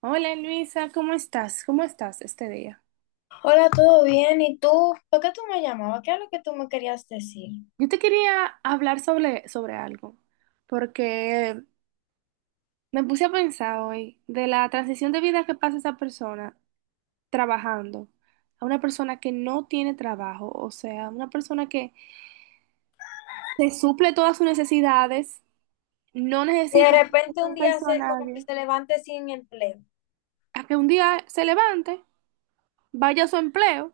Hola Luisa, ¿cómo estás? ¿Cómo estás este día? Hola, ¿todo bien? ¿Y tú? ¿Por qué tú me llamabas? ¿Qué es lo que tú me querías decir? Yo te quería hablar sobre algo, porque me puse a pensar hoy de la transición de vida que pasa esa persona trabajando a una persona que no tiene trabajo, o sea, una persona que se suple todas sus necesidades, no Y de necesita repente un día protegerse a se, como que nadie, se levante sin empleo. a que un día se levante, vaya a su empleo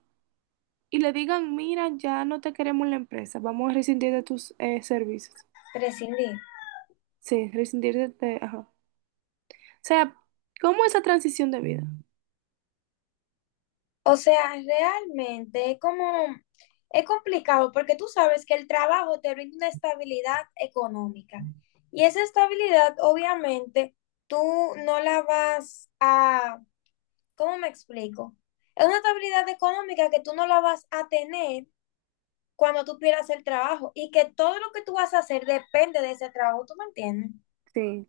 y le digan, mira, ya no te queremos en la empresa, vamos a rescindir de tus servicios. Prescindir. Sí, resentirse ajá. O sea, ¿cómo esa transición de vida? O sea, realmente es como, es complicado porque tú sabes que el trabajo te brinda una estabilidad económica. Y esa estabilidad, obviamente, tú no la vas a, ¿cómo me explico? Es una estabilidad económica que tú no la vas a tener cuando tú pierdas el trabajo y que todo lo que tú vas a hacer depende de ese trabajo, ¿tú me entiendes? Sí.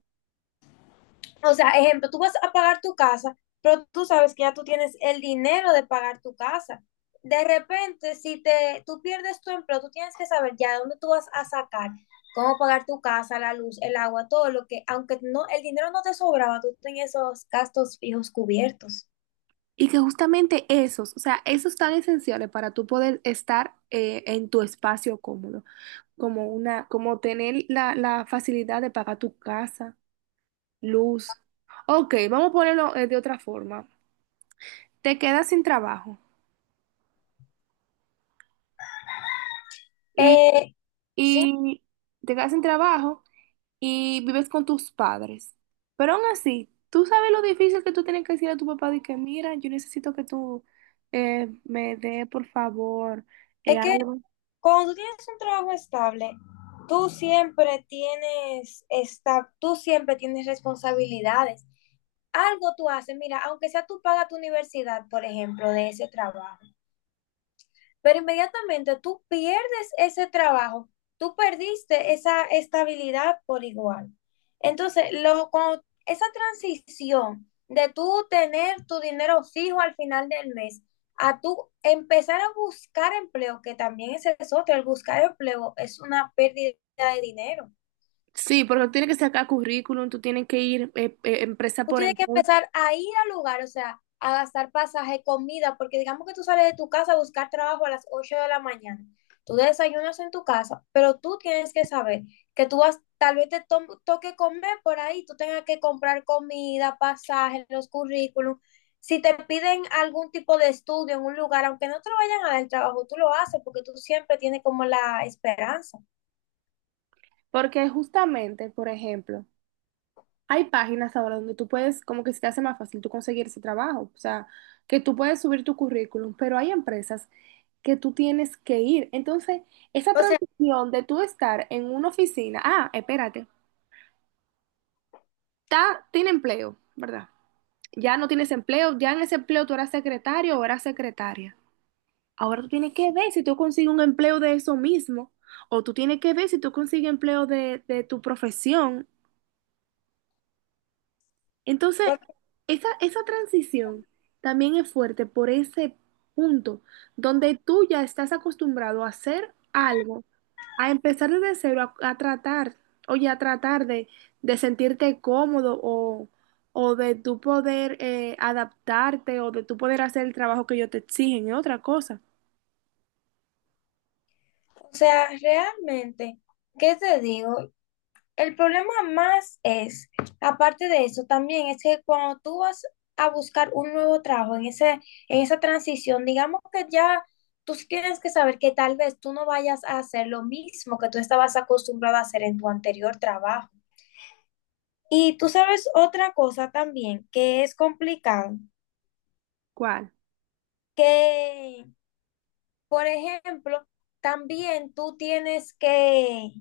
O sea, ejemplo, tú vas a pagar tu casa, pero tú sabes que ya tú tienes el dinero de pagar tu casa. De repente, si te, tú pierdes tu empleo, tú tienes que saber ya de dónde tú vas a sacar, cómo pagar tu casa, la luz, el agua, todo lo que, aunque no, el dinero no te sobraba, tú tenías esos gastos fijos cubiertos. Y que justamente esos, o sea, esos tan esenciales para tú poder estar en tu espacio cómodo, como una, como tener la facilidad de pagar tu casa, luz. Ok, vamos a ponerlo de otra forma. Te quedas sin trabajo y, Eh, sí. y te quedas sin trabajo y vives con tus padres. Pero aún así, tú sabes lo difícil que tú tienes que decir a tu papá de que, mira, yo necesito que tú me dé, por favor, Es que algo. cuando tú tienes un trabajo estable, tú siempre tienes esta, tú siempre tienes responsabilidades. Algo tú haces, mira, aunque sea tú pagas tu universidad, por ejemplo, de ese trabajo, pero inmediatamente tú pierdes ese trabajo, tú perdiste esa estabilidad por igual. Entonces, lo, cuando esa transición de tú tener tu dinero fijo al final del mes, a tú empezar a buscar empleo, que también ese es otro, el buscar empleo es una pérdida de dinero. Sí, porque tú tienes que sacar currículum, tú tienes que ir empresa Tú por tienes que empresa. empezar a ir al lugar, o sea, a gastar pasaje, comida, porque digamos que tú sales de tu casa a buscar trabajo a las 8 de la mañana. Tú desayunas en tu casa, pero tú tienes que saber que tú vas, tal vez te to- toque comer por ahí, tú tengas que comprar comida, pasaje, los currículums. Si te piden algún tipo de estudio en un lugar, aunque no te lo vayan a dar el trabajo, tú lo haces porque tú siempre tienes como la esperanza. Porque justamente, por ejemplo, hay páginas ahora donde tú puedes, como que se te hace más fácil tú conseguir ese trabajo, o sea, que tú puedes subir tu currículum, pero hay empresas que tú tienes que ir. Entonces, esa O sea, transición de tú estar en una oficina, ah, espérate, está, tiene empleo, ¿verdad? Ya no tienes empleo, ya en ese empleo tú eras secretario o eras secretaria. Ahora tú tienes que ver si tú consigues un empleo de eso mismo, o tú tienes que ver si tú consigues empleo de tu profesión. Entonces, por- esa transición también es fuerte por ese punto donde tú ya estás acostumbrado a hacer algo, a empezar desde cero, a tratar, oye, a tratar de sentirte cómodo o de tú poder adaptarte o de tú poder hacer el trabajo que ellos te exigen, es otra cosa. o sea, realmente, ¿qué te digo? El problema más es, aparte de eso, también es que cuando tú vas a buscar un nuevo trabajo en ese, en esa transición, digamos que ya tú sí tienes que saber que tal vez tú no vayas a hacer lo mismo que tú estabas acostumbrado a hacer en tu anterior trabajo. Y tú sabes otra cosa también que es complicado, ¿Cuál? que, por ejemplo, también tú tienes que...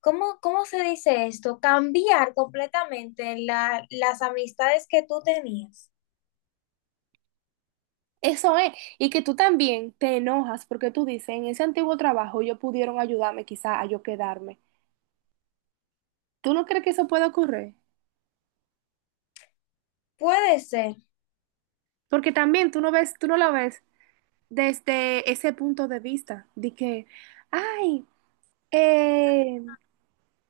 ¿Cómo, cómo se dice esto? Cambiar completamente la- las amistades que tú tenías. Eso es, y que tú también te enojas porque tú dices, en ese antiguo trabajo ellos pudieron ayudarme quizá a yo quedarme. ¿Tú no crees que eso pueda ocurrir? Puede ser. Porque también tú no ves, tú no la ves desde ese punto de vista, de que, ay, eh,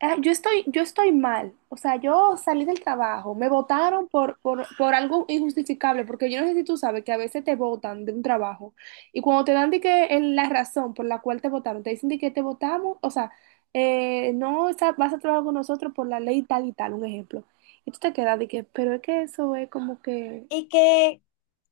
yo estoy mal. O sea, yo salí del trabajo, me votaron por algo injustificable, porque yo no sé si tú sabes que a veces te votan de un trabajo y cuando te dan de que en la razón por la cual te votaron, te dicen de que te votamos, o sea, no sa- vas a trabajar con nosotros por la ley tal y tal, un ejemplo. Y tú te quedas de que, pero es que eso es como que Y que,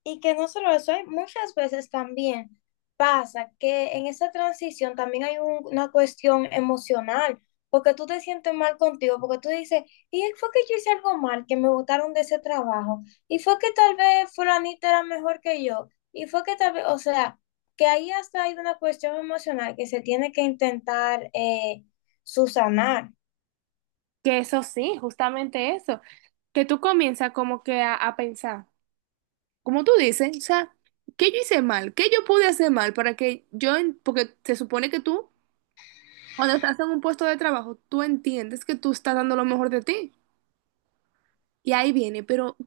y que no solo eso, hay muchas veces también pasa que en esa transición también hay un- una cuestión emocional, porque tú te sientes mal contigo, porque tú dices, y fue que yo hice algo mal, que me botaron de ese trabajo, y fue que tal vez fulanita era mejor que yo, y fue que tal vez, o sea, que ahí hasta hay una cuestión emocional que se tiene que intentar subsanar. Que eso sí, justamente eso, que tú comienzas como que a pensar, como tú dices, o sea, ¿qué yo hice mal? ¿Qué yo pude hacer mal para que yo, porque se supone que tú, cuando estás en un puesto de trabajo, tú entiendes que tú estás dando lo mejor de ti. Y ahí viene, pero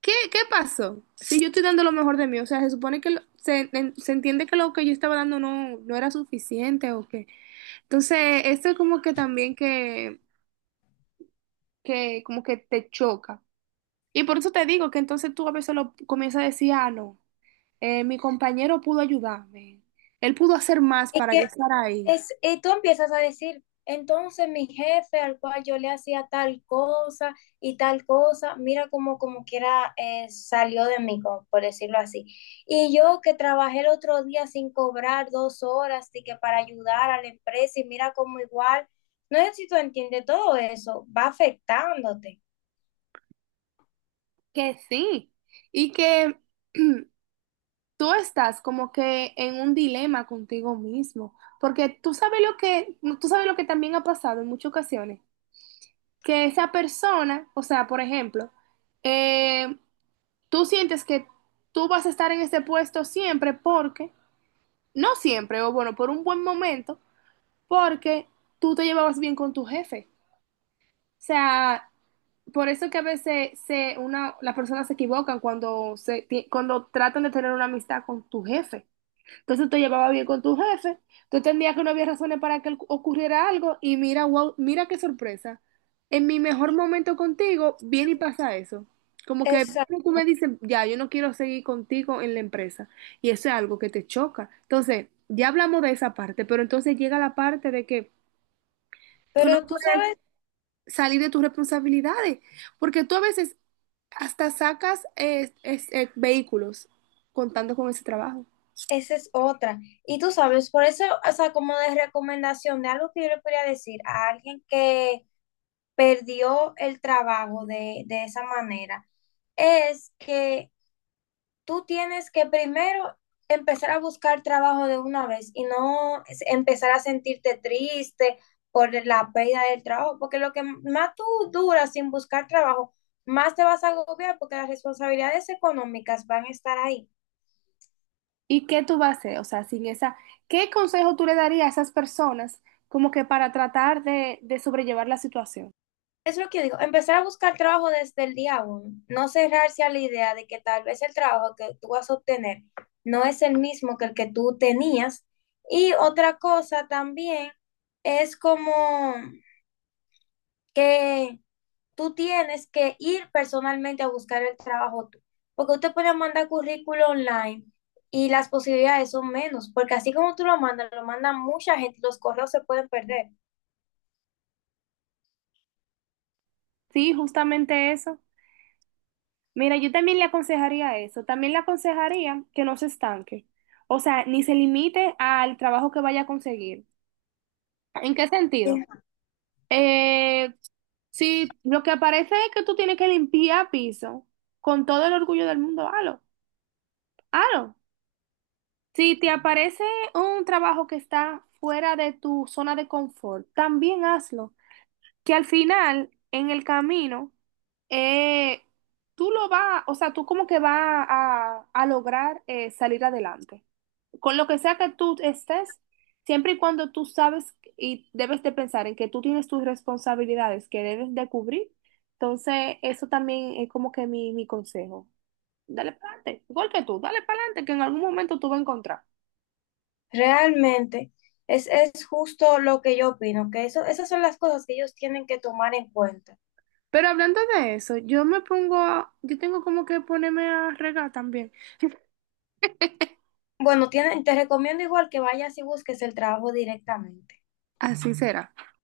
¿qué pasó? Si yo estoy dando lo mejor de mí, o sea, se supone que se entiende que lo que yo estaba dando no era suficiente o qué. Entonces, esto es como que también que como que te choca. Y por eso te digo que entonces tú a veces lo comienzas a decir, ah, no, mi compañero pudo ayudarme, él pudo hacer más para yo estar ahí. Es, y tú empiezas a decir, entonces mi jefe al cual yo le hacía tal cosa y tal cosa, mira como como quiera salió de mí, como por decirlo así. Y yo que trabajé el otro día sin cobrar dos horas y que para ayudar a la empresa y mira como igual, no sé si tú entiendes todo eso, va afectándote. Que sí, y que tú estás como que en un dilema contigo mismo, porque tú sabes lo que, tú sabes lo que también ha pasado en muchas ocasiones, que esa persona, o sea, por ejemplo, eh, tú sientes que tú vas a estar en ese puesto siempre porque, no siempre, o bueno, por un buen momento porque tú te llevabas bien con tu jefe. O sea, por eso que a veces las personas se equivocan cuando, cuando tratan de tener una amistad con tu jefe. Entonces te llevaba bien con tu jefe, tú entendías que no había razones para que ocurriera algo y mira, wow, mira qué sorpresa. En mi mejor momento contigo, viene y pasa eso. Como que Exacto, tú me dices, ya, yo no quiero seguir contigo en la empresa. Y eso es algo que te choca. Entonces, ya hablamos de esa parte, pero entonces llega la parte de que tú no pero tú puedes sabes, salir de tus responsabilidades, porque tú a veces hasta sacas vehículos contando con ese trabajo. esa es otra. Y tú sabes, por eso, o sea, como de recomendación de algo que yo le podría decir a alguien que perdió el trabajo de esa manera es que tú tienes que primero empezar a buscar trabajo de una vez y no es- empezar a sentirte triste por la pérdida del trabajo, porque lo que más tú duras sin buscar trabajo, más te vas a agobiar porque las responsabilidades económicas van a estar ahí. ¿Y qué tú vas a hacer? O sea, sin esa, ¿qué consejo tú le darías a esas personas como que para tratar de sobrellevar la situación? Es lo que yo digo, empezar a buscar trabajo desde el día uno, no cerrarse a la idea de que tal vez el trabajo que tú vas a obtener no es el mismo que el que tú tenías. Y otra cosa también es como que tú tienes que ir personalmente a buscar el trabajo tú, porque usted puede mandar currículo online y las posibilidades son menos, porque así como tú lo mandas, lo mandan mucha gente, los correos se pueden perder. Sí, justamente eso. Mira, yo también le aconsejaría eso. También le aconsejaría que no se estanque. O sea, ni se limite al trabajo que vaya a conseguir. ¿En qué sentido? Eh, sí, lo que aparece es que tú tienes que limpiar piso con todo el orgullo del mundo, halo, halo. Si te aparece un trabajo que está fuera de tu zona de confort, también hazlo. Que al final, en el camino, eh, tú lo vas, o sea, tú como que vas a lograr salir adelante con lo que sea que tú estés, siempre y cuando tú sabes y debes de pensar en que tú tienes tus responsabilidades que debes de cubrir, entonces eso también es como que mi consejo. Dale para adelante, igual que tú, dale para adelante, que en algún momento tú vas a encontrar. Realmente es justo lo que yo opino, que eso, esas son las cosas que ellos tienen que tomar en cuenta. Pero hablando de eso, yo tengo como que ponerme a regar también. Bueno, tienen, te recomiendo igual que vayas y busques el trabajo directamente. Así será.